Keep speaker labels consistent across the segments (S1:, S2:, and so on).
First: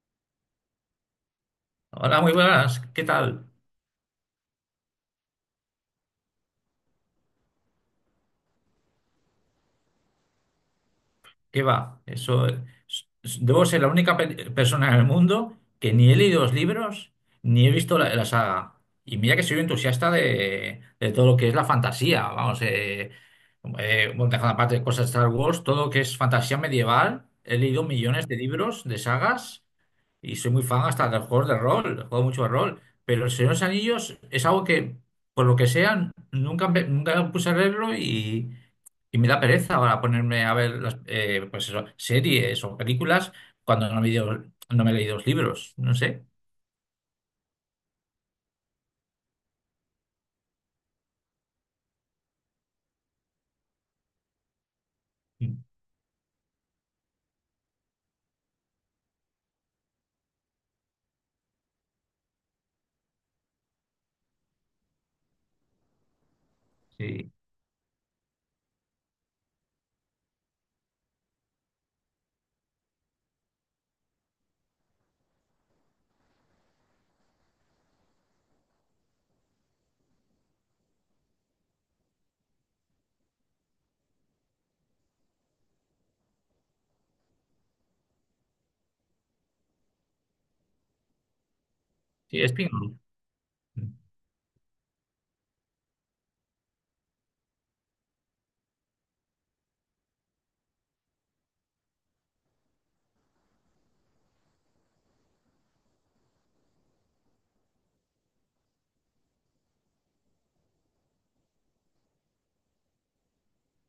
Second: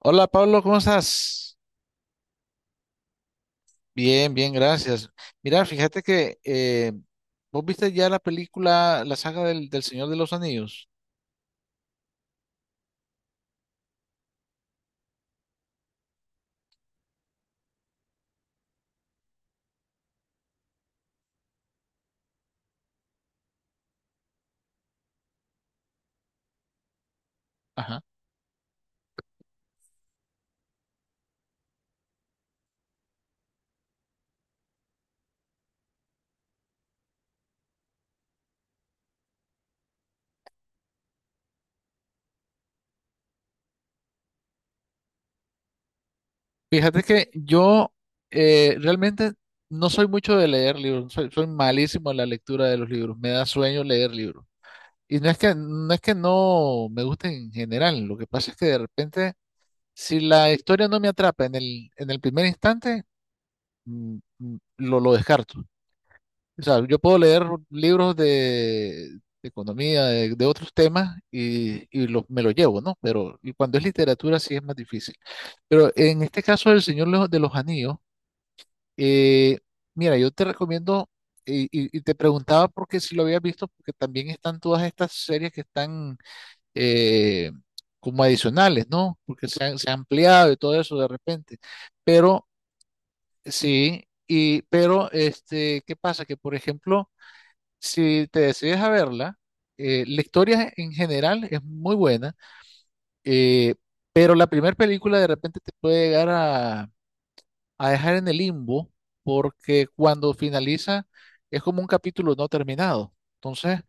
S1: Hola Pablo, ¿cómo estás?
S2: Hola, muy buenas. ¿Qué tal?
S1: Bien, bien, gracias. Mira, fíjate que vos viste ya la película, la saga del Señor de los Anillos.
S2: ¿Qué va? Eso, debo ser la única persona en el mundo que ni he leído los libros ni he visto la saga. Y mira que soy un entusiasta de todo lo que es la fantasía. Vamos, bueno, dejando aparte cosas de Star Wars, todo lo que es fantasía medieval. He leído
S1: Ajá.
S2: millones de libros, de sagas. Y soy muy fan hasta de los juegos de rol, juego mucho de rol. Pero El Señor de los Anillos es algo que, por lo que sea, nunca, nunca me puse a leerlo y me da pereza ahora ponerme a ver las, pues eso, series o películas cuando no me, no me he leído los libros, no sé.
S1: Fíjate que yo realmente no soy mucho de leer libros, soy malísimo en la lectura de los libros, me da sueño leer libros. Y no es que,
S2: Sí,
S1: no es que no me guste en general, lo que pasa es que de repente, si la historia no me atrapa en el primer instante, lo descarto. O sea, yo puedo
S2: sí,
S1: leer libros de economía, de otros temas y me lo llevo, ¿no? Pero y cuando es literatura sí es más difícil. Pero en este caso del Señor de los Anillos, eh, mira, yo te recomiendo, y te preguntaba porque si lo habías visto, porque también están todas estas series que están eh, como adicionales, ¿no? Porque se ha ampliado y todo eso de repente. Pero
S2: es pingüino.
S1: sí, y, pero este, ¿qué pasa? Que por ejemplo si te decides a verla, la historia en general es muy buena, eh, pero la primera película de repente te puede llegar a dejar en el limbo porque cuando finaliza es como un capítulo no terminado. Entonces,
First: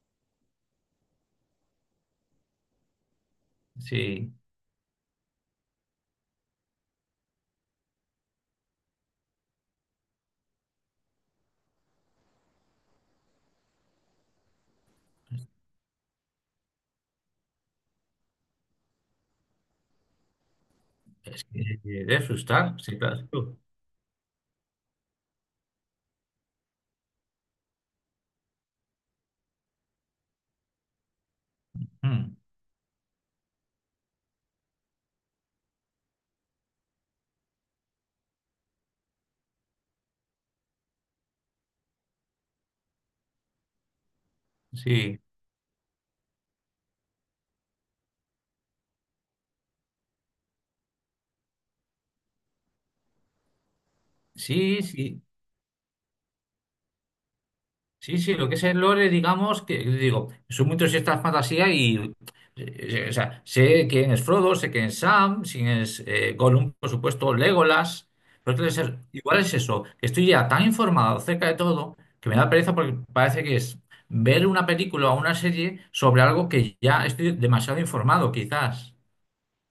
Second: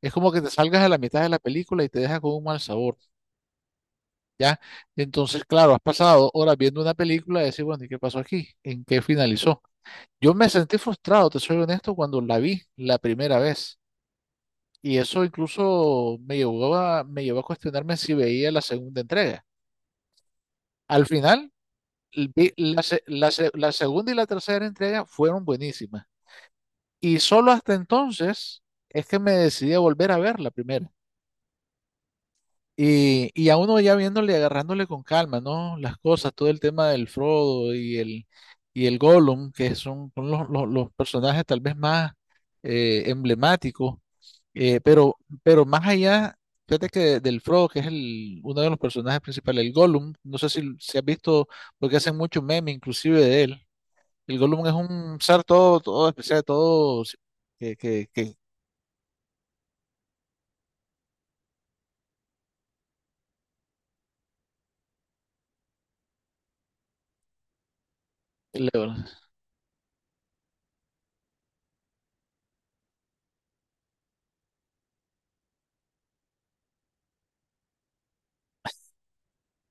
S1: es como que te salgas a la mitad de la película y te deja con un mal sabor,
S2: Sí,
S1: ¿ya? Entonces, claro, has pasado horas viendo una película y decir, bueno, ¿y qué pasó aquí? ¿En qué finalizó? Yo me sentí frustrado, te soy honesto, cuando la vi la primera vez. Y eso incluso me llevó a cuestionarme si veía la segunda entrega. Al
S2: es
S1: final,
S2: que debe
S1: vi
S2: frustrar,
S1: la,
S2: sí,
S1: se-
S2: claro.
S1: la se- la segunda y la tercera entrega fueron buenísimas. Y solo hasta entonces es que me decidí a volver a ver la primera.
S2: Mm.
S1: Y a uno ya viéndole, agarrándole con calma, ¿no? Las cosas, todo el tema del Frodo y el Gollum, que son los, los personajes tal vez más emblemáticos, eh, pero,
S2: Sí,
S1: pero más allá, fíjate que del Frodo, que es uno de los personajes principales, el Gollum, no sé si has visto, porque hacen mucho meme inclusive de él, el Gollum es
S2: sí,
S1: un
S2: sí.
S1: ser todo, todo especial, todo que,
S2: Sí, sí,
S1: que,
S2: lo que es el lore, digamos, que digo, soy muy entusiasta de fantasía. O sea, sé quién es Frodo, sé quién es Sam, quién es Gollum, por supuesto, Legolas, pero
S1: que,
S2: es que igual es eso, que estoy ya tan informado acerca de todo que me da pereza porque parece que es ver una película o una serie sobre algo que ya estoy demasiado informado, quizás.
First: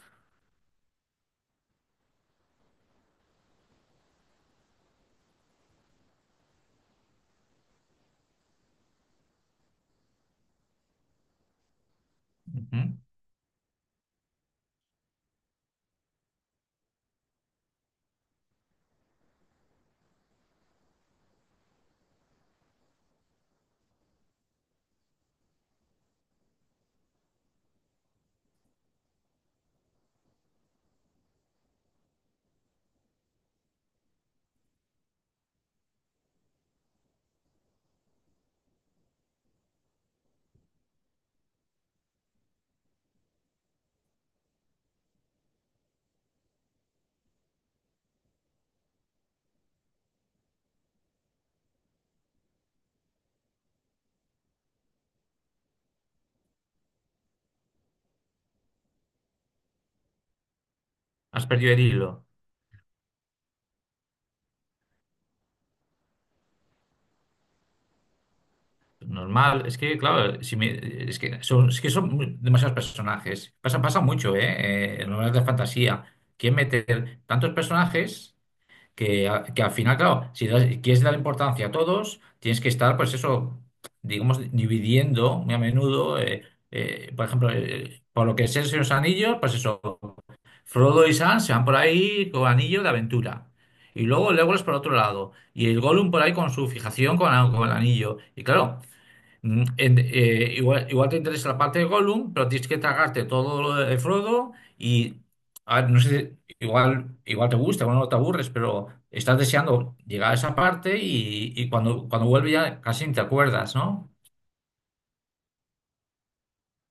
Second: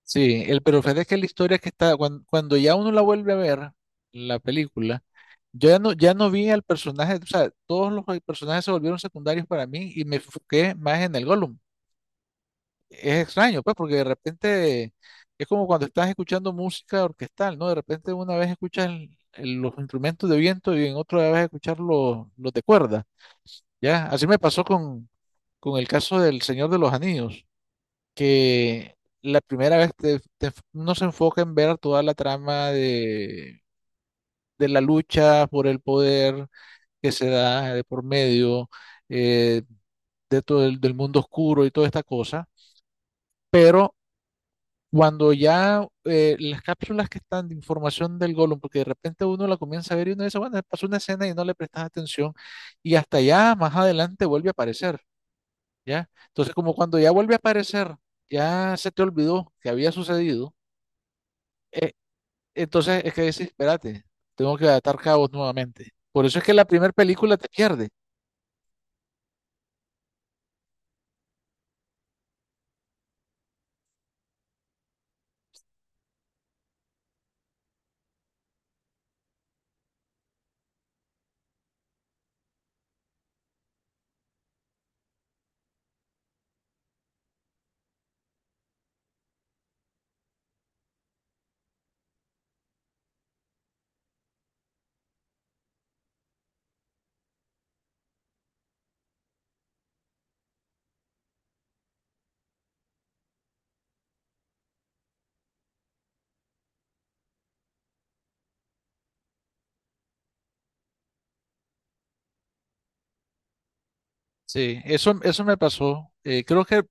S1: sí, el, pero fíjate que la historia que está, cuando ya uno la vuelve a ver, la película, yo ya no vi al personaje, o sea, todos los personajes se volvieron secundarios para mí y me enfoqué más en el Gollum.
S2: Ujú.
S1: Es extraño, pues, porque de repente es como cuando estás escuchando música orquestal, ¿no? De repente una vez escuchas los instrumentos de viento y en otra vez escuchas los de cuerda, ¿ya? Así me pasó con el caso del Señor de los Anillos que la primera vez no se enfoca en ver toda la trama de la lucha por el poder que se da de por medio, eh, de todo del mundo oscuro y toda esta cosa, pero cuando ya las cápsulas que están de información del Golem, porque de repente uno la comienza a ver y uno dice, bueno, pasó una escena y no le prestas atención y hasta ya más adelante vuelve a aparecer, ¿ya? Entonces como cuando ya vuelve a aparecer, ya se te olvidó que había sucedido
S2: Has perdido el
S1: e-
S2: hilo.
S1: entonces es que decís, espérate, tengo que atar cabos nuevamente. Por eso es que la primera película te pierde.
S2: Normal, es que, claro, si me- es que son demasiados personajes. Pasa, pasa mucho, ¿eh? En novelas de fantasía. Quieren meter tantos personajes que, que al final, claro, si das- quieres dar importancia a todos, tienes que estar, pues eso, digamos, dividiendo muy a menudo. Por ejemplo, por lo que es el Señor de los Anillos, pues eso, Frodo y Sam se van por ahí con anillo de aventura. Y luego Legolas por otro lado. Y el Gollum por ahí con su fijación con, con el anillo. Y claro. Igual, igual te interesa la parte de Gollum, pero tienes que tragarte todo lo de Frodo y a ver, no sé, igual, igual te gusta, igual no te aburres, pero estás deseando llegar a esa parte y cuando, cuando vuelve ya casi ni te acuerdas, ¿no?
S1: Sí, eso me pasó. Creo que,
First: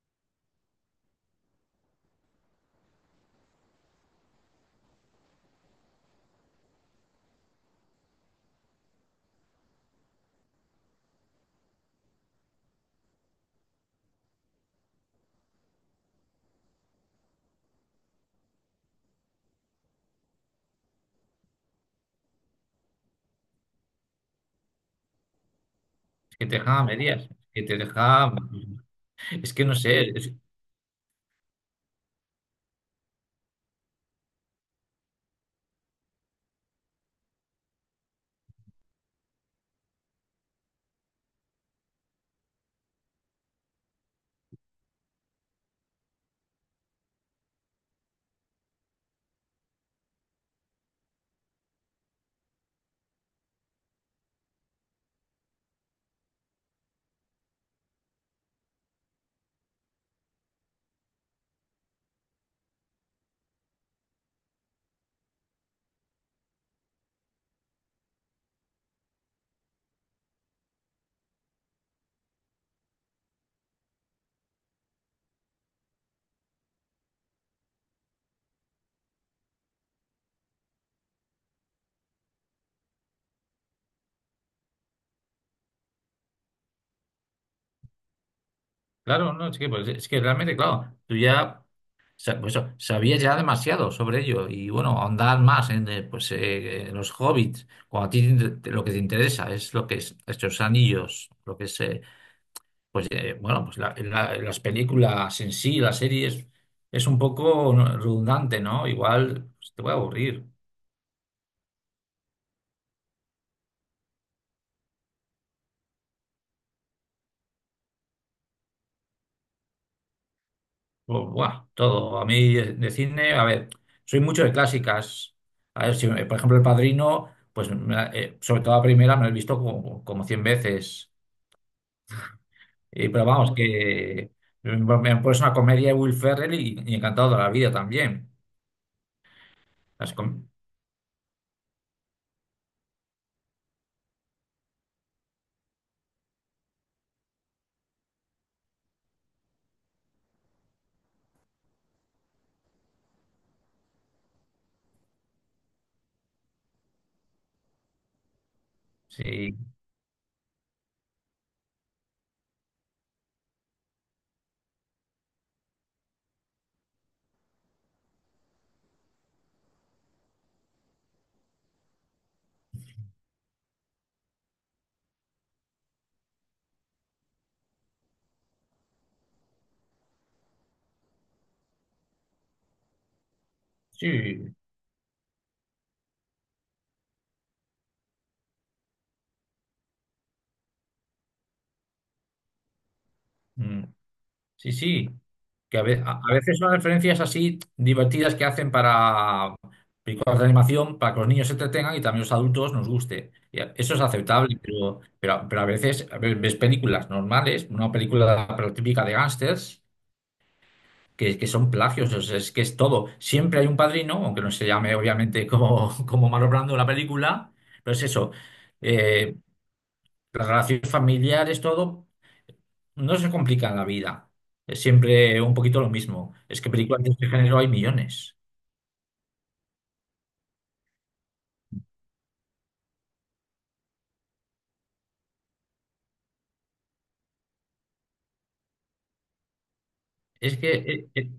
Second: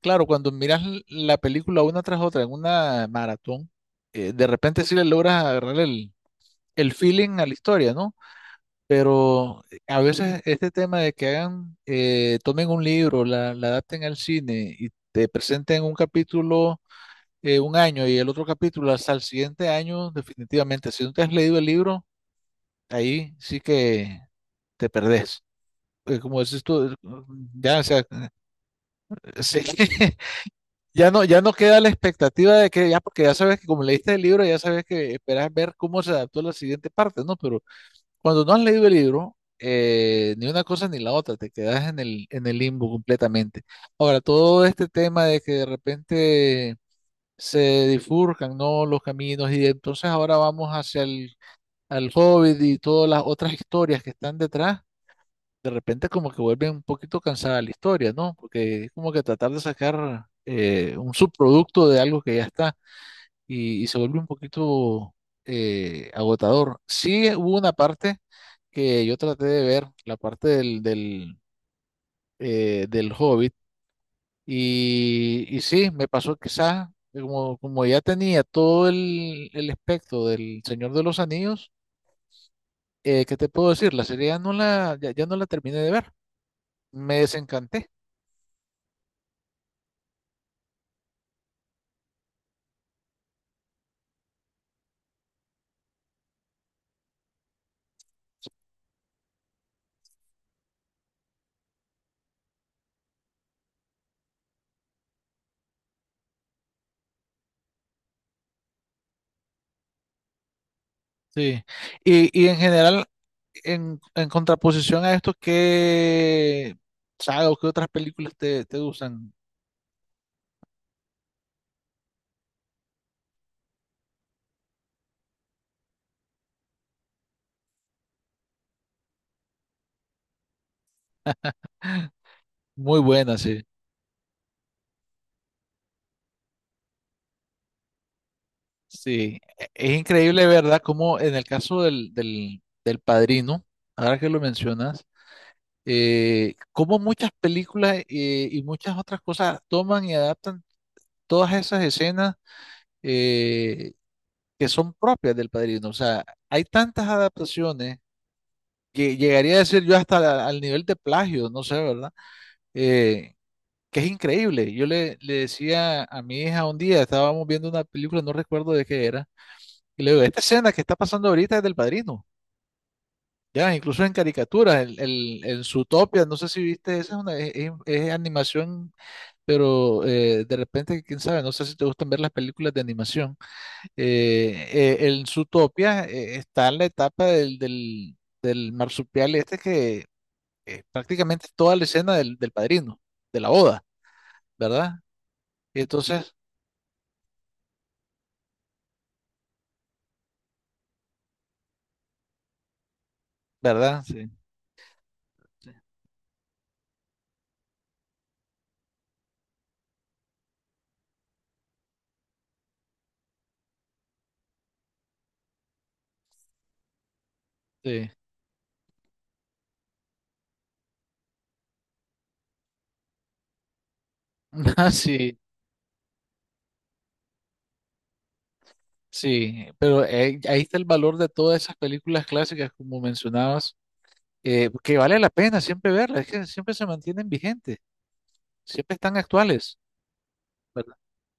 S1: claro, cuando miras la película una tras otra en una maratón, de repente sí le logras agarrar el feeling a la historia, ¿no? Pero a veces este tema de que tomen un libro, la adapten al cine y te presenten un capítulo un año y el otro capítulo hasta el siguiente año, definitivamente, si no te has leído el libro, ahí sí que te perdés. Porque
S2: Es
S1: como
S2: que te
S1: dices
S2: deja a
S1: tú,
S2: medias, es que te
S1: ya, o sea,
S2: deja, es
S1: sí que
S2: que no sé, es-
S1: ya no, ya no queda la expectativa de que ya, porque ya sabes que como leíste el libro, ya sabes que esperas ver cómo se adaptó a la siguiente parte, ¿no? Pero cuando no has leído el libro, ni una cosa ni la otra, te quedas en el limbo completamente. Ahora, todo este tema de que de repente se difurcan, ¿no? Los caminos y entonces ahora vamos hacia el al Hobbit y todas las otras historias que están detrás de repente como que vuelve un poquito cansada la historia, ¿no? Porque es como que tratar de sacar un subproducto de algo que ya está y se vuelve un poquito agotador. Sí hubo una parte que yo traté de ver, la parte del Hobbit, y sí, me pasó quizás, como ya tenía todo el espectro del Señor de los Anillos, ¿qué te puedo decir? La serie ya no la terminé de ver, me desencanté.
S2: Claro, no, es que, pues, es que realmente, claro, tú ya. Pues eso, sabía ya demasiado sobre ello y bueno, ahondar más en en los hobbits, cuando a ti lo que te interesa es lo que es estos anillos, lo que es, bueno, pues las películas en sí, las series, es un poco redundante, ¿no? Igual pues, te voy a aburrir.
S1: Sí, y en general, en contraposición a esto, ¿qué saga o qué otras películas te gustan?
S2: Buah, todo. A mí de cine, a ver, soy mucho de clásicas. A ver, si, por ejemplo, El Padrino, pues sobre todo la primera me la he visto como, como 100 veces.
S1: Muy
S2: Pero
S1: buenas,
S2: vamos,
S1: sí.
S2: que me han puesto una comedia de Will Ferrell y encantado de la vida también.
S1: Sí, es
S2: Las
S1: increíble,
S2: com-
S1: ¿verdad? Como en el caso del Padrino, ahora que lo mencionas, cómo muchas películas y muchas otras cosas toman y adaptan todas esas escenas, eh, que son propias del Padrino. O sea, hay tantas adaptaciones que llegaría a
S2: sí,
S1: decir yo hasta al nivel de plagio, no sé, ¿verdad? Eh, que es increíble. Yo le decía a mi hija un día, estábamos viendo una película, no recuerdo de qué era, y le digo, esta escena que está pasando ahorita es del Padrino, ya, incluso en caricaturas, el Zootopia, no sé si viste, esa es una, es animación, pero de repente, quién sabe, no sé si te gustan ver las películas de animación.
S2: sí,
S1: El Zootopia, está en la etapa del marsupial este que prácticamente toda la escena del padrino, de la
S2: mm,
S1: boda,
S2: sí,
S1: ¿verdad?
S2: sí. Que
S1: Y
S2: a, a
S1: entonces,
S2: veces son referencias así divertidas que hacen para películas de animación, para que los niños se entretengan y también los adultos nos guste. Eso es
S1: ¿verdad? Sí,
S2: aceptable, pero a veces ves películas normales, una película pero típica de gángsters que son plagios, o sea, es que es todo. Siempre hay un padrino, aunque no se llame obviamente como, como Marlon Brando en la película, pero es
S1: sí.
S2: eso. Eh, las relaciones familiares, todo, no se complica en la vida. Es
S1: Ah, sí,
S2: siempre un poquito lo mismo. Es que películas de este género hay millones.
S1: sí, pero ahí está el valor de todas esas películas clásicas, como mencionabas, que vale la pena siempre verlas, es que siempre se mantienen vigentes, siempre están actuales,
S2: Es que
S1: ¿verdad?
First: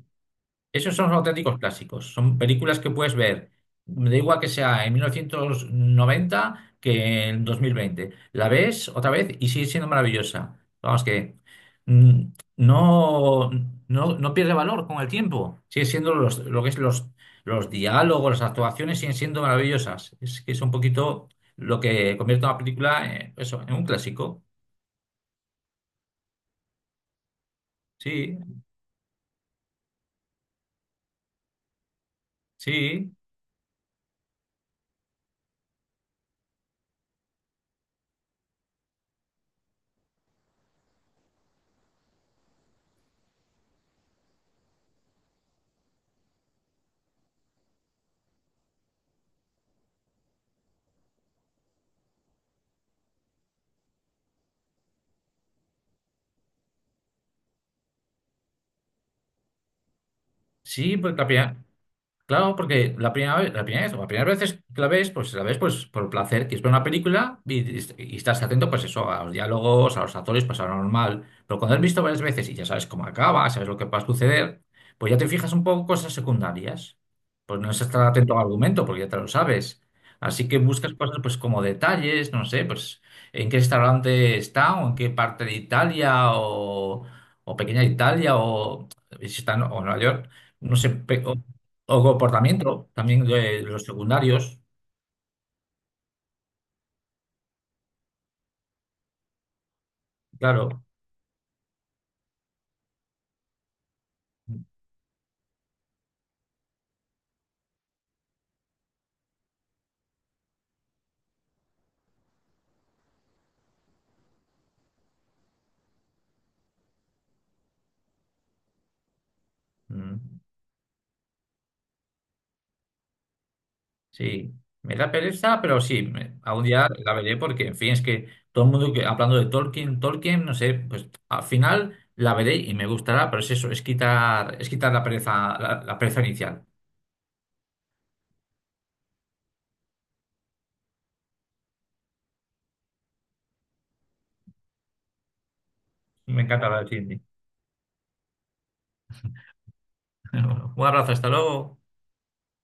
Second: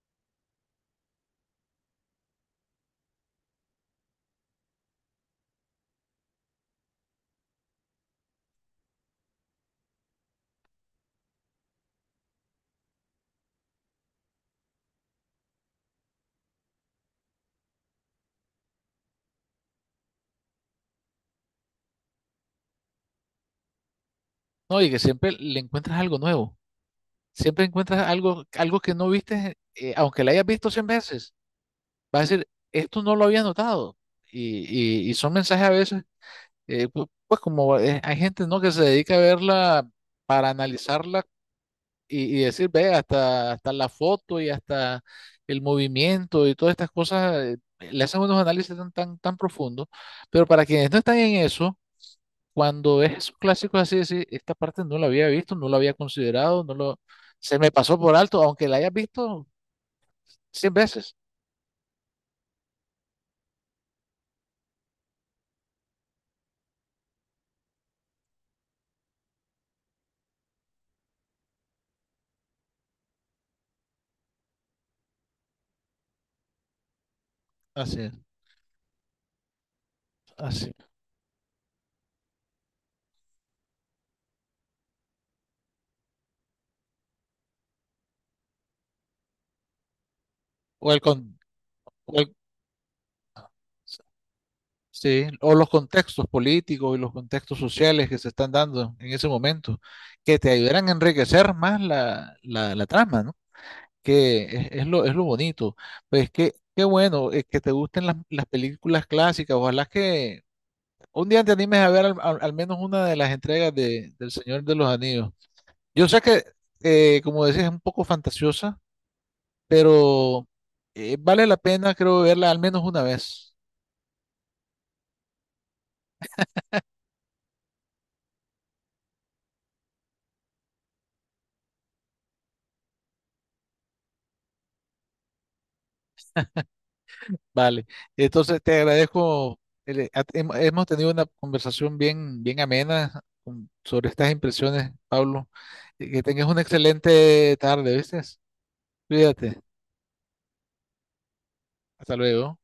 S2: Esos son los auténticos clásicos. Son películas que puedes ver, me da igual que sea en 1990 que en 2020. La ves otra vez y sigue siendo maravillosa. Vamos que mm, no, no pierde valor con el tiempo. Sigue siendo lo que es los diálogos, las actuaciones siguen siendo maravillosas. Es que es un poquito lo que convierte una película eso, en un clásico.
S1: No, y que siempre le encuentras algo nuevo, siempre encuentras
S2: Sí,
S1: algo, algo que no viste, aunque la hayas visto 100 veces, vas a decir, esto
S2: sí,
S1: no lo había notado, y son mensajes a veces, pues como, hay gente, ¿no?, que se dedica a verla para analizarla y decir, ve, hasta, hasta la foto y hasta el movimiento y todas estas cosas, le hacen unos análisis tan, tan, tan profundos, pero para quienes no están en eso, cuando ves esos clásicos así, decir, esta parte no la había visto, no la había considerado, no lo, se me pasó por alto, aunque la hayas visto 100
S2: sí,
S1: veces.
S2: porque la primera- Claro, porque la primera vez, o la primera vez que la ves pues por placer, quieres ver una película y estás atento pues eso, a los diálogos, a los actores, pues a lo normal. Pero cuando has visto varias veces y ya sabes cómo acaba, sabes lo que va a suceder, pues ya te fijas un poco en cosas secundarias. Pues no es
S1: Así,
S2: estar
S1: es,
S2: atento al argumento porque ya te lo sabes. Así que
S1: así.
S2: buscas cosas pues como detalles, no sé, pues en qué restaurante está o en qué parte de Italia o pequeña Italia o si está en o Nueva York. No
S1: O el
S2: sé,
S1: con,
S2: o
S1: o el-
S2: comportamiento, también de los secundarios,
S1: Sí, o los contextos políticos y los contextos sociales que se están dando en ese momento, que te
S2: claro.
S1: ayudarán a enriquecer más la, la trama, ¿no? Que es, es lo bonito. Pues qué bueno, que te gusten las películas clásicas. Ojalá que un día te animes a ver al menos una de las entregas del Señor de los Anillos. Yo sé que, como decías, es un poco fantasiosa,
S2: Mm.
S1: pero vale la pena, creo, verla al menos una vez.
S2: Sí, me da pereza, pero sí, algún día la veré porque, en fin, es que todo el mundo que hablando de Tolkien, Tolkien, no sé, pues al final la veré y me gustará, pero es eso, es quitar la pereza, la pereza inicial.
S1: Vale, entonces te agradezco. Hemos tenido una conversación bien, bien amena, sobre estas impresiones, Pablo. Y que
S2: Me
S1: tengas una
S2: encanta hablar de cine.
S1: excelente tarde, ¿viste? Cuídate.
S2: Un abrazo, hasta luego.
S1: Hasta luego.